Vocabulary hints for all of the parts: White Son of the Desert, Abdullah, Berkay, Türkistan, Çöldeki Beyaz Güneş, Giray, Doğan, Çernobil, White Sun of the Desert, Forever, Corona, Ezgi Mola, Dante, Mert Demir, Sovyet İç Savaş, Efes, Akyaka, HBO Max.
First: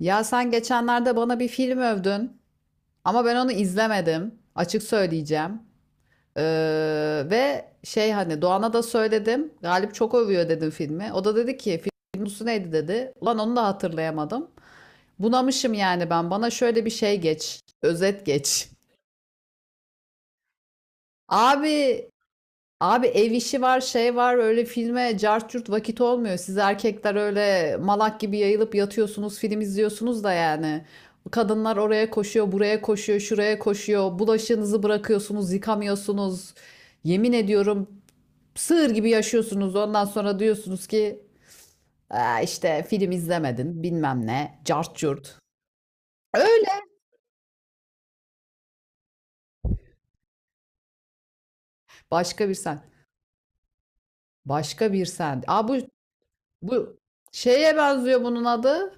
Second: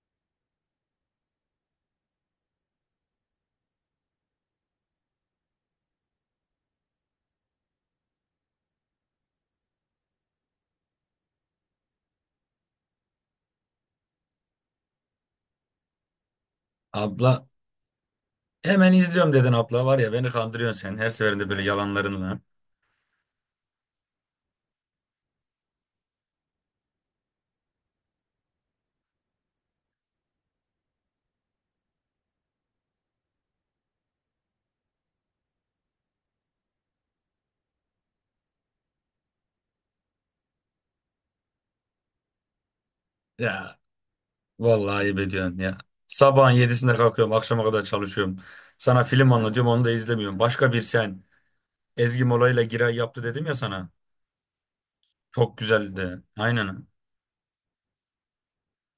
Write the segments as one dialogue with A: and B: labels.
A: Ya sen geçenlerde bana bir film övdün ama ben onu izlemedim. Açık söyleyeceğim. Ve şey hani Doğan'a da söyledim. Galip çok övüyor dedim filmi. O da dedi ki film konusu neydi dedi. Ulan onu da hatırlayamadım. Bunamışım yani ben. Bana şöyle bir şey
B: Abla
A: geç. Özet geç.
B: hemen izliyorum dedin abla var ya, beni kandırıyorsun sen her seferinde böyle
A: Abi
B: yalanlarınla.
A: Abi ev işi var, şey var, öyle filme cart curt vakit olmuyor. Siz erkekler öyle malak gibi yayılıp yatıyorsunuz, film izliyorsunuz da yani. Kadınlar oraya koşuyor, buraya koşuyor, şuraya koşuyor. Bulaşığınızı bırakıyorsunuz, yıkamıyorsunuz. Yemin ediyorum sığır gibi yaşıyorsunuz. Ondan sonra diyorsunuz ki "Aa, işte film
B: Ya
A: izlemedin, bilmem ne, cart
B: vallahi ayıp
A: curt."
B: ediyorsun ya. Sabahın
A: Öyle.
B: 7'sinde kalkıyorum, akşama kadar çalışıyorum. Sana film anlatıyorum, onu da izlemiyorum. Başka bir sen, Ezgi
A: Başka
B: Mola
A: bir
B: ile
A: sen.
B: Giray yaptı dedim ya sana.
A: Başka bir sen.
B: Çok
A: Aa, bu
B: güzeldi. Aynen.
A: Bu şeye benziyor bunun adı.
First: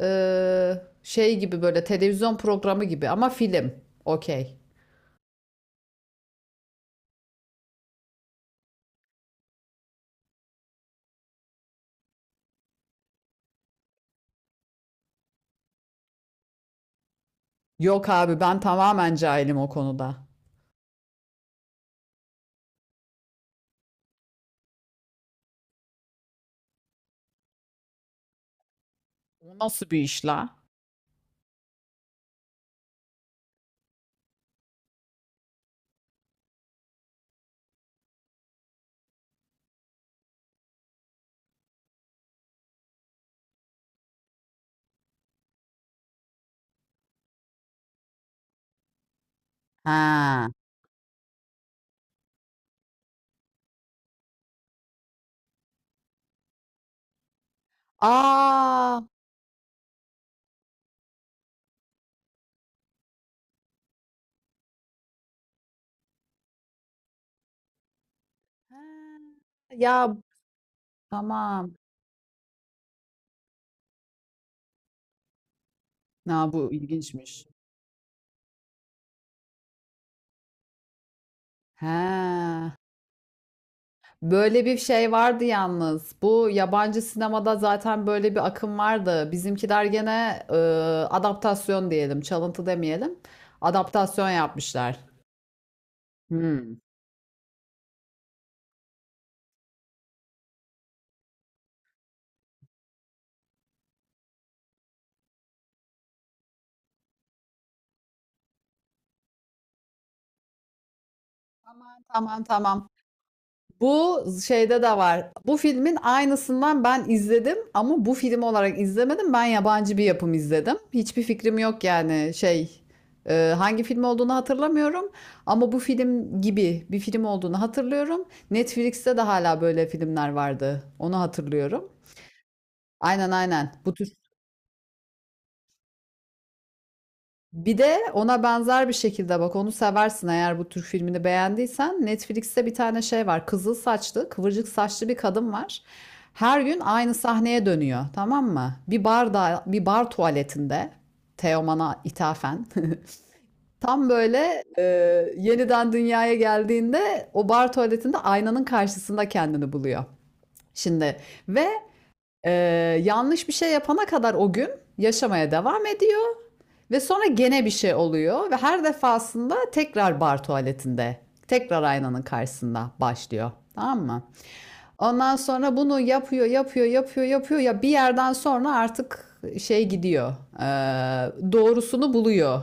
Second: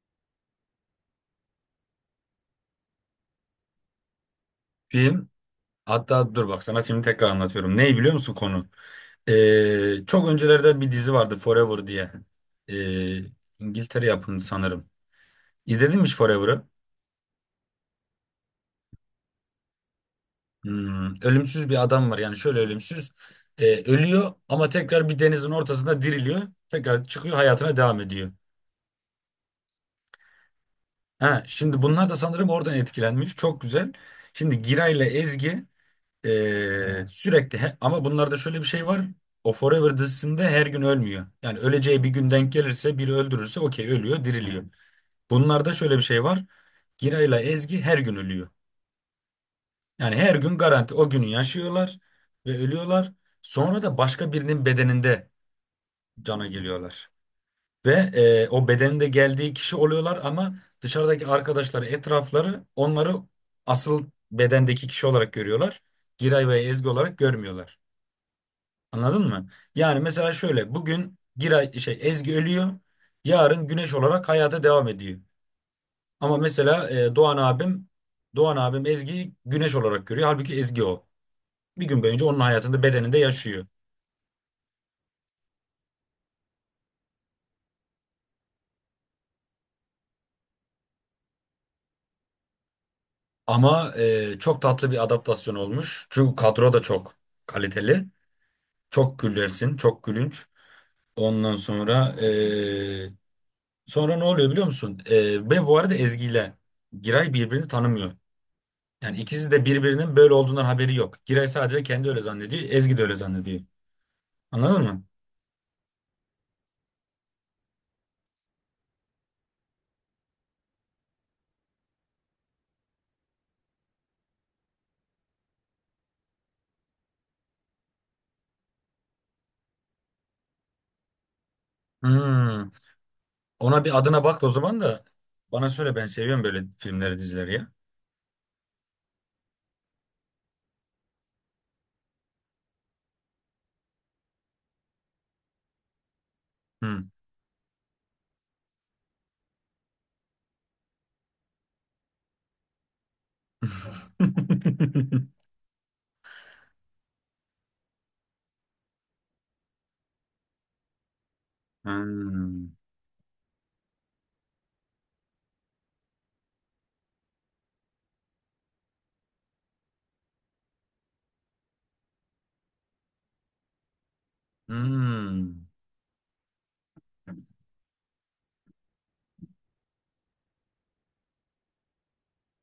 A: Ee, Şey gibi böyle televizyon programı gibi ama film. Okey.
B: Film, hatta dur bak, sana şimdi tekrar anlatıyorum. Neyi biliyor musun konu? Çok öncelerden bir dizi vardı Forever diye. Ee, İngiltere yapımı sanırım. İzledin mi hiç Forever'ı?
A: Yok abi, ben tamamen cahilim o konuda.
B: Ölümsüz bir adam var, yani şöyle ölümsüz, ölüyor ama tekrar bir denizin ortasında diriliyor, tekrar çıkıyor, hayatına devam ediyor.
A: O nasıl bir iş la?
B: Ha, şimdi bunlar da sanırım oradan etkilenmiş, çok güzel. Şimdi Giray ile Ezgi sürekli, ama bunlarda şöyle bir şey var: o Forever dizisinde her gün ölmüyor. Yani öleceği bir gün denk gelirse, biri öldürürse, okey, ölüyor, diriliyor. Bunlarda şöyle bir şey var: Giray ile Ezgi her gün ölüyor. Yani her
A: Ha.
B: gün garanti o günü yaşıyorlar ve ölüyorlar. Sonra da başka birinin bedeninde cana geliyorlar. Ve o
A: Aa.
B: bedende geldiği kişi oluyorlar, ama dışarıdaki arkadaşları, etrafları onları asıl bedendeki kişi olarak görüyorlar. Giray ve Ezgi olarak görmüyorlar.
A: Ha.
B: Anladın mı? Yani
A: Ya,
B: mesela şöyle, bugün Giray
A: tamam.
B: şey Ezgi ölüyor. Yarın Güneş olarak hayata devam ediyor. Ama
A: Ha, bu
B: mesela Doğan
A: ilginçmiş.
B: abim Doğan abim Ezgi'yi Güneş olarak görüyor. Halbuki Ezgi o, bir gün boyunca onun
A: Ha.
B: hayatında, bedeninde yaşıyor.
A: Böyle bir şey vardı yalnız. Bu yabancı sinemada zaten böyle bir akım vardı. Bizimkiler gene adaptasyon diyelim, çalıntı demeyelim,
B: Ama
A: adaptasyon
B: çok tatlı
A: yapmışlar.
B: bir adaptasyon olmuş. Çünkü kadro
A: Hımm.
B: da çok kaliteli. Çok gülersin, çok gülünç. Ondan sonra sonra ne oluyor biliyor musun? Ve bu arada Ezgi ile Giray birbirini tanımıyor. Yani ikisi de birbirinin böyle olduğundan haberi yok. Giray sadece kendi öyle
A: Tamam,
B: zannediyor.
A: tamam.
B: Ezgi de öyle zannediyor.
A: Bu şeyde
B: Anladın
A: de
B: mı?
A: var. Bu filmin aynısından ben izledim ama bu film olarak izlemedim. Ben yabancı bir yapım izledim. Hiçbir fikrim yok yani şey, hangi film olduğunu hatırlamıyorum ama bu film gibi bir film olduğunu hatırlıyorum. Netflix'te de hala böyle filmler vardı. Onu hatırlıyorum.
B: Hmm.
A: Aynen, aynen.
B: Ona
A: Bu
B: bir
A: tür.
B: adına bak da o zaman da bana söyle, ben seviyorum böyle filmleri, dizileri ya.
A: Bir de ona benzer bir şekilde bak, onu seversin eğer bu Türk filmini beğendiysen. Netflix'te bir tane şey var. Kızıl saçlı, kıvırcık saçlı bir kadın var. Her gün
B: Hmm.
A: aynı sahneye dönüyor, tamam mı? Bir barda, bir bar tuvaletinde. Teoman'a ithafen. Tam böyle yeniden dünyaya geldiğinde o bar tuvaletinde aynanın karşısında kendini buluyor. Şimdi ve e,
B: Hmm.
A: yanlış bir şey yapana kadar o gün yaşamaya devam ediyor. Ve sonra gene bir şey oluyor ve her defasında tekrar bar tuvaletinde, tekrar aynanın karşısında başlıyor. Tamam mı? Ondan
B: Hmm.
A: sonra bunu yapıyor, yapıyor, yapıyor, yapıyor. Ya bir yerden sonra artık şey gidiyor. Doğrusunu buluyor.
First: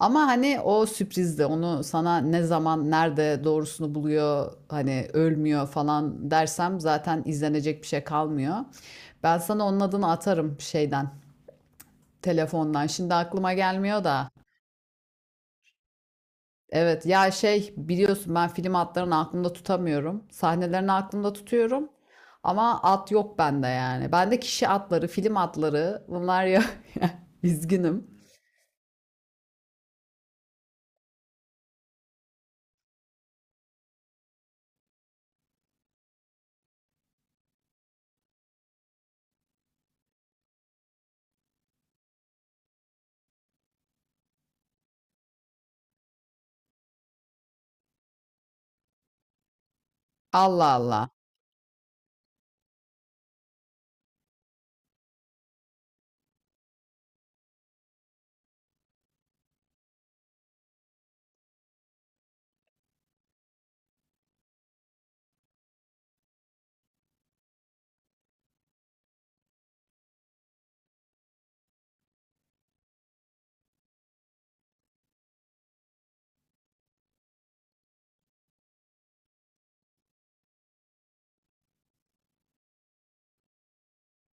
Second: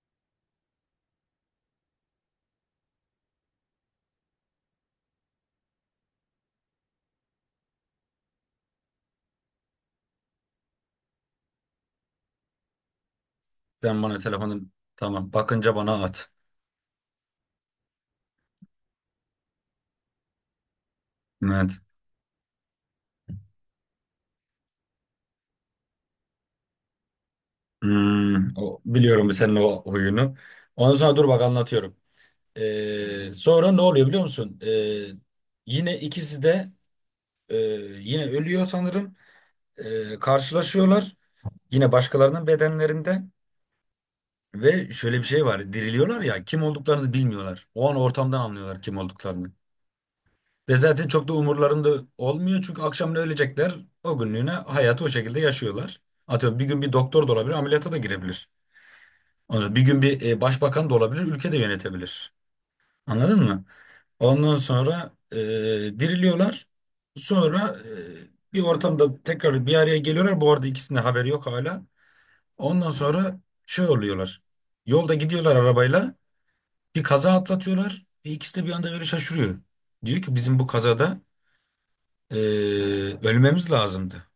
A: Ama hani o sürprizde onu sana ne zaman, nerede doğrusunu buluyor, hani ölmüyor falan dersem zaten izlenecek bir şey kalmıyor. Ben sana onun adını atarım şeyden, telefondan. Şimdi aklıma
B: Sen
A: gelmiyor
B: bana
A: da.
B: telefonu, tamam, bakınca bana at.
A: Evet ya şey, biliyorsun ben film adlarını aklımda tutamıyorum. Sahnelerini aklımda
B: Evet.
A: tutuyorum. Ama at yok bende yani. Bende kişi atları, film atları bunlar ya. Üzgünüm.
B: Hmm. O, biliyorum bu senin o huyunu. Ondan sonra dur bak, anlatıyorum. Sonra ne oluyor biliyor musun? Yine ikisi de e, yine ölüyor sanırım. Karşılaşıyorlar. Yine başkalarının bedenlerinde. Ve şöyle bir şey var: diriliyorlar ya, kim olduklarını bilmiyorlar. O an ortamdan anlıyorlar kim olduklarını.
A: Allah
B: Ve zaten
A: Allah.
B: çok da umurlarında olmuyor, çünkü akşam ne ölecekler, o günlüğüne hayatı o şekilde yaşıyorlar. Atıyorum, bir gün bir doktor da olabilir, ameliyata da girebilir. Ondan sonra bir gün bir başbakan da olabilir, ülke de yönetebilir. Anladın mı? Ondan sonra diriliyorlar. Sonra bir ortamda tekrar bir araya geliyorlar. Bu arada ikisinin de haberi yok hala. Ondan sonra şey oluyorlar. Yolda gidiyorlar arabayla. Bir kaza atlatıyorlar. Ve ikisi de bir anda böyle şaşırıyor. Diyor ki bizim bu kazada Ee, ölmemiz lazımdı.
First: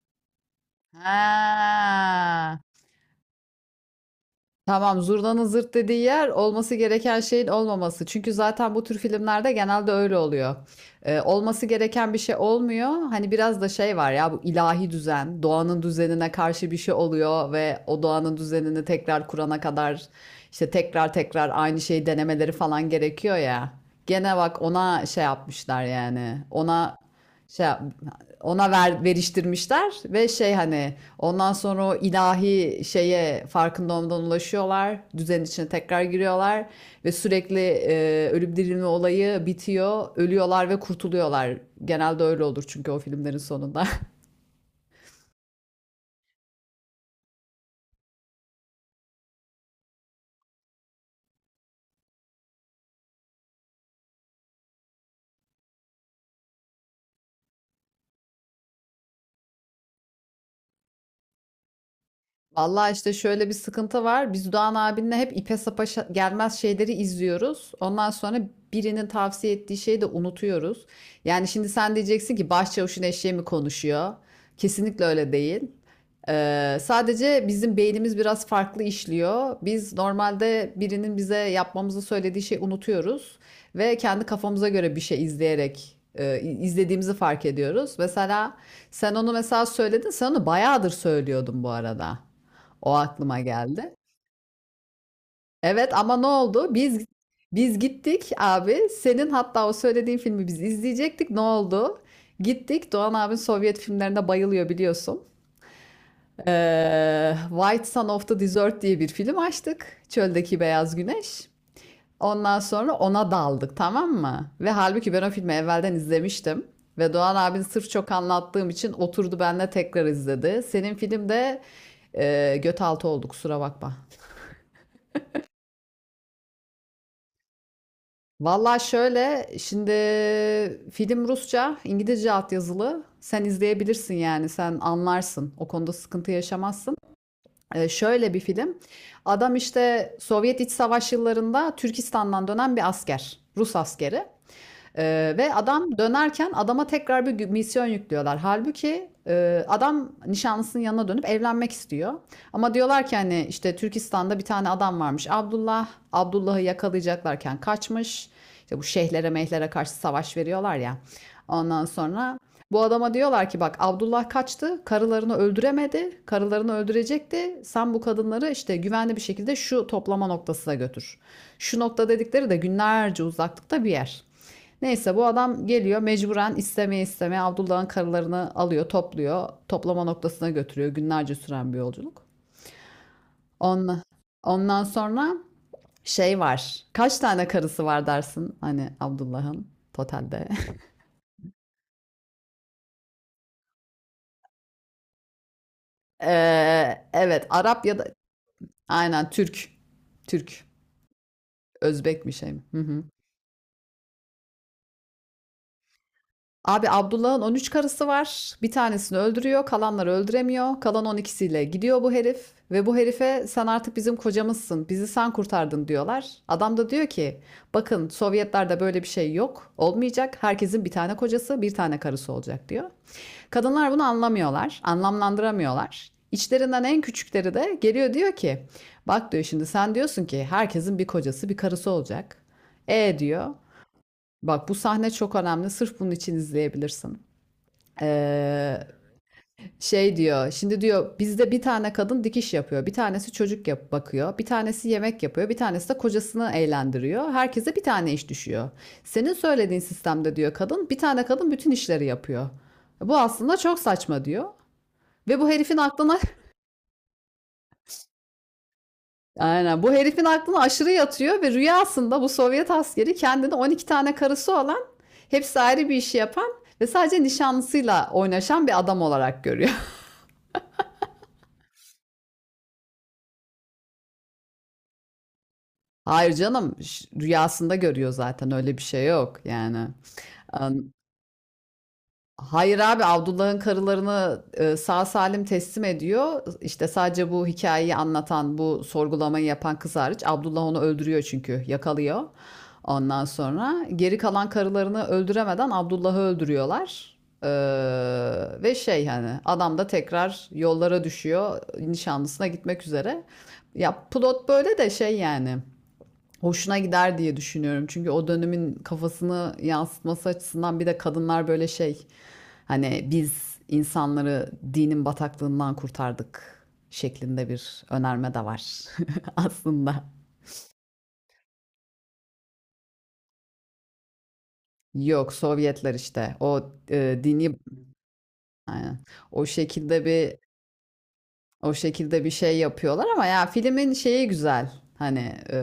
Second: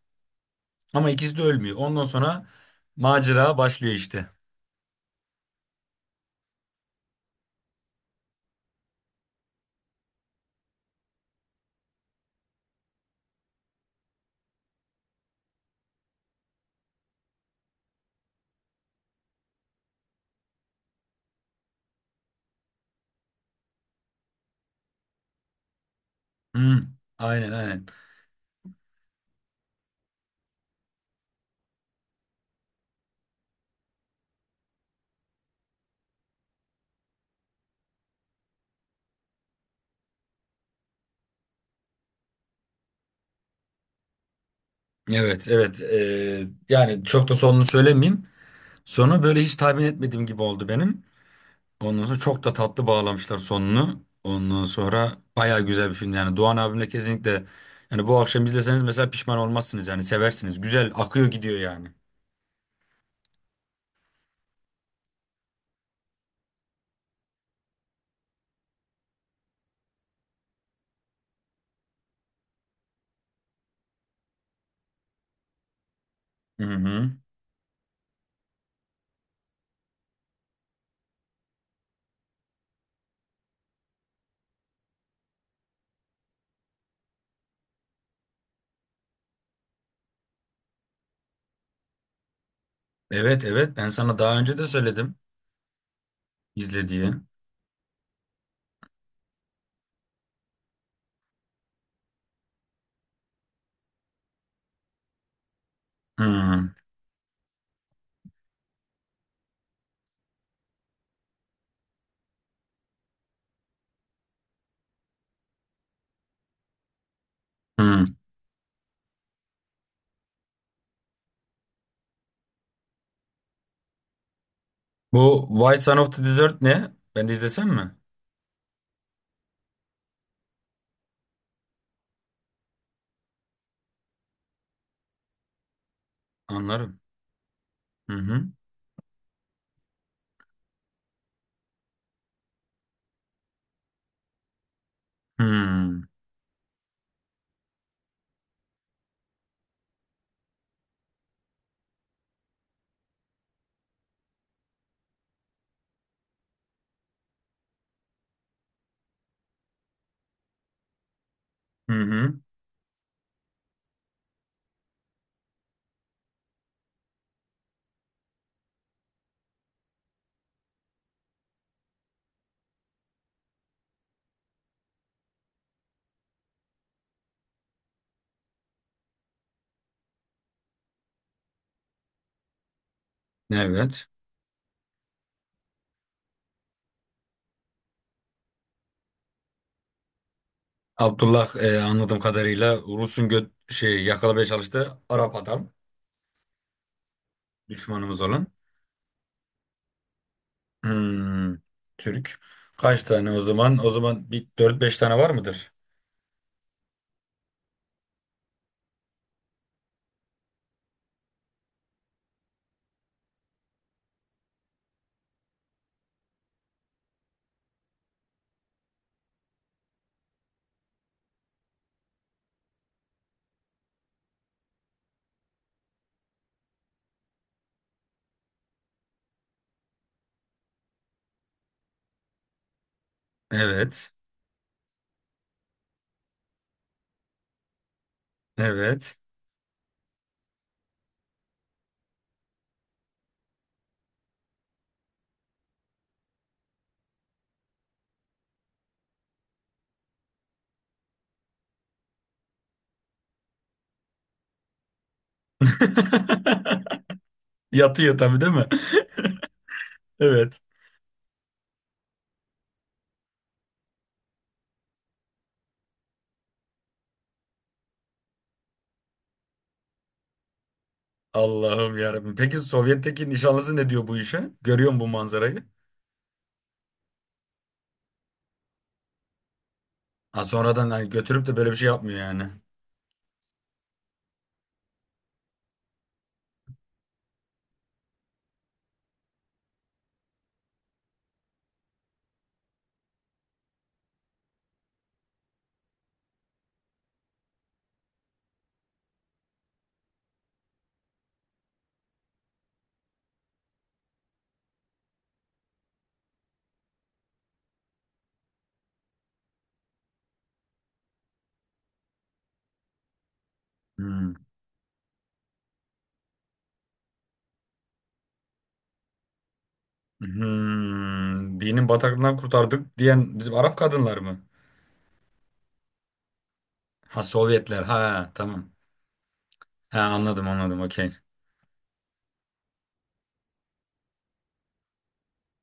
B: Ama ikisi de ölmüyor. Ondan sonra
A: Ha.
B: macera başlıyor işte.
A: Tamam, zurnanın zırt dediği yer olması gereken şeyin olmaması. Çünkü zaten bu tür filmlerde genelde öyle oluyor. Olması gereken bir şey olmuyor. Hani biraz da şey var ya, bu ilahi düzen, doğanın düzenine karşı bir şey oluyor ve o doğanın düzenini tekrar kurana kadar işte tekrar tekrar aynı şeyi denemeleri falan gerekiyor ya. Gene bak ona şey yapmışlar yani.
B: Hmm,
A: Ona
B: aynen,
A: şey,
B: aynen.
A: veriştirmişler ve şey hani ondan sonra o ilahi şeye farkında olmadan ulaşıyorlar. Düzenin içine tekrar giriyorlar ve sürekli ölüp dirilme olayı bitiyor. Ölüyorlar ve kurtuluyorlar. Genelde öyle olur çünkü o filmlerin sonunda.
B: Evet, evet. Yani çok da sonunu söylemeyeyim. Sonu böyle hiç tahmin etmediğim gibi oldu benim. Ondan sonra çok da tatlı bağlamışlar sonunu. Ondan sonra baya güzel bir film yani. Doğan abimle kesinlikle, yani bu akşam izleseniz mesela pişman olmazsınız, yani seversiniz. Güzel akıyor gidiyor yani.
A: Vallahi işte şöyle bir sıkıntı var. Biz Doğan abinle hep ipe sapa gelmez şeyleri izliyoruz. Ondan sonra birinin tavsiye ettiği şeyi de unutuyoruz. Yani şimdi sen diyeceksin ki başçavuşun eşeği mi konuşuyor? Kesinlikle öyle değil.
B: Hı hı.
A: Sadece bizim beynimiz biraz farklı işliyor. Biz normalde birinin bize yapmamızı söylediği şeyi unutuyoruz ve kendi kafamıza göre bir şey izleyerek izlediğimizi fark ediyoruz. Mesela sen onu mesela söyledin, sen onu bayağıdır söylüyordun bu arada. O aklıma
B: Evet, evet, ben
A: geldi.
B: sana daha önce de söyledim
A: Evet ama ne oldu?
B: izle
A: Biz
B: diye.
A: biz gittik abi. Senin hatta o söylediğin filmi biz izleyecektik. Ne oldu? Gittik. Doğan abin Sovyet filmlerine bayılıyor, biliyorsun.
B: Hı
A: White Sun of the Desert diye bir film açtık. Çöldeki Beyaz Güneş. Ondan sonra ona daldık, tamam mı? Ve halbuki ben o filmi evvelden izlemiştim. Ve Doğan abin sırf
B: hı.
A: çok anlattığım için oturdu benimle tekrar izledi. Senin filmde göt altı oldu, kusura bakma.
B: Bu White Son of the Desert ne? Ben de izlesem mi?
A: Valla şöyle şimdi, film Rusça, İngilizce altyazılı. Sen izleyebilirsin yani, sen anlarsın. O konuda sıkıntı yaşamazsın.
B: Anlarım. Hı
A: Şöyle bir
B: hı.
A: film. Adam işte Sovyet İç Savaş yıllarında Türkistan'dan dönen bir asker. Rus askeri. Ve adam
B: Hmm.
A: dönerken adama tekrar bir misyon yüklüyorlar. Halbuki adam nişanlısının yanına dönüp evlenmek istiyor. Ama diyorlar ki hani işte Türkistan'da bir tane adam varmış, Abdullah. Abdullah'ı yakalayacaklarken kaçmış. İşte bu şeyhlere mehlere karşı savaş veriyorlar ya. Ondan
B: Hı
A: sonra
B: hı.
A: bu adama diyorlar ki bak, Abdullah kaçtı, karılarını öldüremedi, karılarını öldürecekti. Sen bu kadınları işte güvenli bir şekilde şu toplama noktasına götür. Şu nokta dedikleri de günlerce uzaklıkta bir yer. Neyse, bu adam geliyor mecburen, istemeye istemeye Abdullah'ın karılarını alıyor, topluyor. Toplama noktasına götürüyor. Günlerce süren bir yolculuk. Ondan,
B: Evet.
A: ondan sonra şey var. Kaç tane karısı var dersin hani Abdullah'ın totalde?
B: Abdullah, anladığım kadarıyla Rus'un göt şey yakalamaya çalıştığı Arap adam.
A: Evet, Arap ya da
B: Düşmanımız olan.
A: aynen Türk. Türk.
B: Hmm.
A: Özbek mi,
B: Türk.
A: şey mi? Hı hı.
B: Kaç tane o zaman? O zaman bir dört beş tane var mıdır?
A: Abi, Abdullah'ın 13 karısı var. Bir tanesini öldürüyor, kalanları öldüremiyor. Kalan 12'siyle gidiyor bu herif ve bu herife sen artık bizim kocamızsın, bizi sen kurtardın diyorlar. Adam da diyor ki, bakın Sovyetlerde böyle bir şey yok, olmayacak. Herkesin bir tane kocası, bir tane karısı olacak diyor. Kadınlar bunu anlamıyorlar, anlamlandıramıyorlar. İçlerinden en küçükleri de geliyor, diyor ki, bak diyor, şimdi sen diyorsun ki herkesin bir kocası, bir karısı olacak. E diyor.
B: Evet.
A: Bak, bu sahne çok önemli. Sırf bunun için izleyebilirsin. Ee,
B: Evet.
A: Şey diyor. Şimdi diyor, bizde bir tane kadın dikiş yapıyor. Bir tanesi çocuk yap bakıyor. Bir tanesi yemek yapıyor. Bir tanesi de kocasını eğlendiriyor. Herkese bir tane iş düşüyor. Senin söylediğin sistemde diyor, kadın, bir tane kadın bütün işleri yapıyor. Bu aslında çok saçma diyor. Ve bu herifin aklına
B: Yatıyor tabii değil mi?
A: aynen, bu herifin aklına
B: Evet.
A: aşırı yatıyor ve rüyasında bu Sovyet askeri kendine 12 tane karısı olan, hepsi ayrı bir işi yapan ve sadece nişanlısıyla oynaşan bir adam olarak görüyor.
B: Allah'ım yarabbim. Peki Sovyet'teki nişanlısı ne diyor bu işe? Görüyor musun bu manzarayı?
A: Hayır canım, rüyasında görüyor, zaten öyle bir şey yok yani.
B: Ha, sonradan
A: An-
B: hani götürüp de böyle bir şey yapmıyor yani.
A: Hayır abi, Abdullah'ın karılarını sağ salim teslim ediyor. İşte sadece bu hikayeyi anlatan, bu sorgulamayı yapan kız hariç. Abdullah onu öldürüyor çünkü yakalıyor. Ondan sonra geri kalan karılarını öldüremeden Abdullah'ı öldürüyorlar. Ve şey hani adam da tekrar yollara düşüyor nişanlısına gitmek üzere. Ya plot böyle de, şey yani hoşuna gider diye düşünüyorum. Çünkü o dönemin kafasını yansıtması açısından, bir de kadınlar böyle şey hani biz
B: Hmm.
A: insanları dinin bataklığından kurtardık şeklinde bir önerme de var aslında.
B: Hmm. Dinin bataklığından kurtardık diyen bizim Arap kadınlar mı?
A: Yok, Sovyetler işte o
B: Ha,
A: dini,
B: Sovyetler. Ha, tamam.
A: aynen. O
B: Ha,
A: şekilde bir.
B: anladım, anladım, okey.
A: O şekilde bir şey yapıyorlar ama ya filmin şeyi güzel. Hani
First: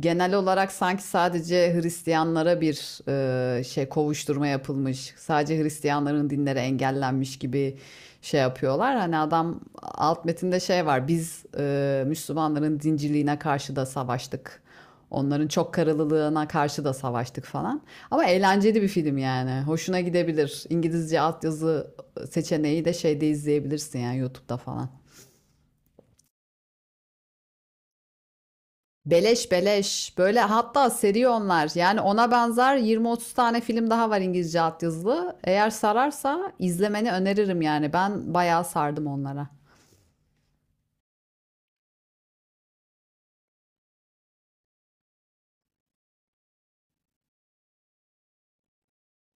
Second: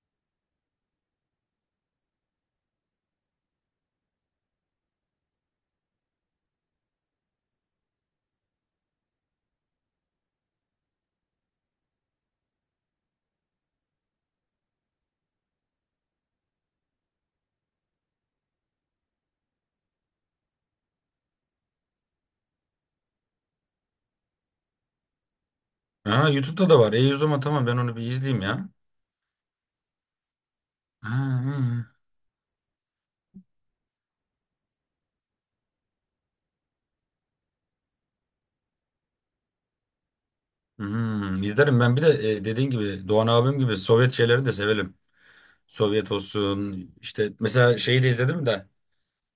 A: genel olarak sanki sadece Hristiyanlara bir şey, kovuşturma yapılmış. Sadece Hristiyanların dinleri engellenmiş gibi şey yapıyorlar. Hani adam, alt metinde şey var. Biz Müslümanların dinciliğine karşı da savaştık. Onların çok karılılığına karşı da savaştık falan. Ama eğlenceli bir film yani. Hoşuna gidebilir. İngilizce altyazı seçeneği de şeyde izleyebilirsin yani, YouTube'da falan.
B: Ha, YouTube'da da var. E, o zaman tamam, ben onu bir izleyeyim ya.
A: Beleş beleş. Böyle hatta
B: Ha,
A: seri onlar.
B: ha.
A: Yani ona benzer 20-30 tane film daha var İngilizce altyazılı. Eğer sararsa izlemeni öneririm yani. Ben bayağı sardım onlara.
B: Hmm. İzlerim ben, bir de dediğin gibi Doğan abim gibi Sovyet şeyleri de severim. Sovyet olsun işte, mesela şeyi de izledim de,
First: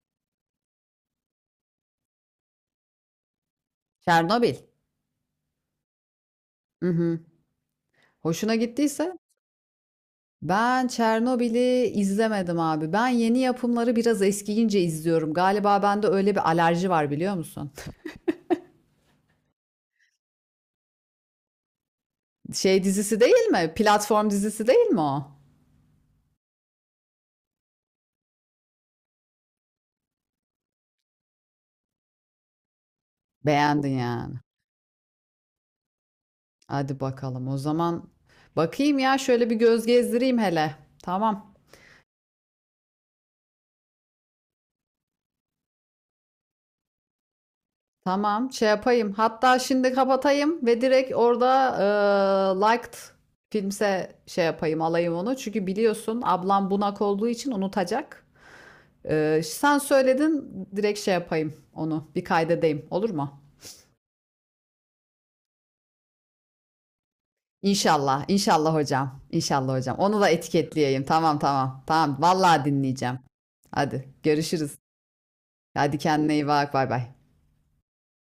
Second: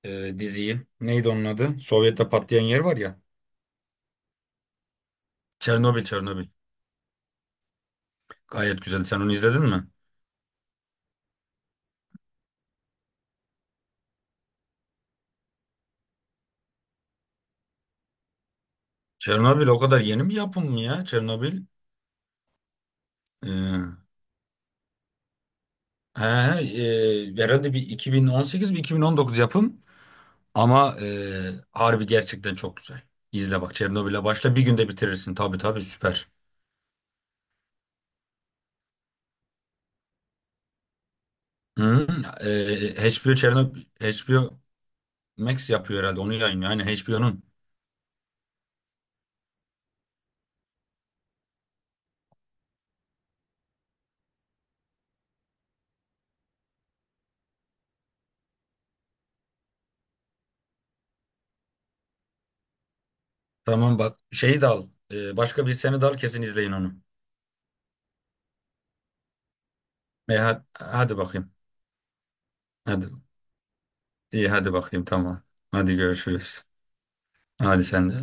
B: diziyi. Neydi onun adı? Sovyet'te patlayan yer var ya.
A: Çernobil.
B: Çernobil, Çernobil.
A: Hı hı. Hoşuna
B: Gayet güzel.
A: gittiyse.
B: Sen onu izledin mi?
A: Ben Çernobil'i izlemedim abi. Ben yeni yapımları biraz eskiyince izliyorum. Galiba bende öyle bir alerji var, biliyor musun?
B: Çernobil o kadar yeni bir yapım mı ya? Çernobil.
A: Şey dizisi değil mi?
B: Ee,
A: Platform dizisi değil mi o?
B: he, he, herhalde bir 2018 bir 2019 yapım. Ama harbi, gerçekten çok güzel. İzle bak,
A: Beğendin
B: Çernobil'e
A: yani.
B: başla, bir günde bitirirsin. Tabii, tabii, süper.
A: Hadi bakalım o zaman. Bakayım ya, şöyle bir göz gezdireyim hele. Tamam.
B: Hı, HBO, Çernobil, HBO Max yapıyor herhalde, onu yayınlıyor. Hani HBO'nun.
A: Tamam, şey yapayım. Hatta şimdi kapatayım ve direkt orada liked filmse şey yapayım, alayım onu. Çünkü biliyorsun ablam bunak olduğu için unutacak. Sen söyledin, direkt şey yapayım onu, bir kaydedeyim, olur mu?
B: Tamam bak, şeyi de al. E, başka bir seni de al, kesin izleyin onu.
A: İnşallah, inşallah hocam, inşallah hocam. Onu da
B: E, hadi,
A: etiketleyeyim.
B: hadi
A: Tamam,
B: bakayım.
A: tamam, tamam. Vallahi
B: Hadi.
A: dinleyeceğim. Hadi
B: İyi, hadi
A: görüşürüz.
B: bakayım, tamam. Hadi
A: Hadi kendine iyi
B: görüşürüz.
A: bak. Bay bay.
B: Hadi sen de.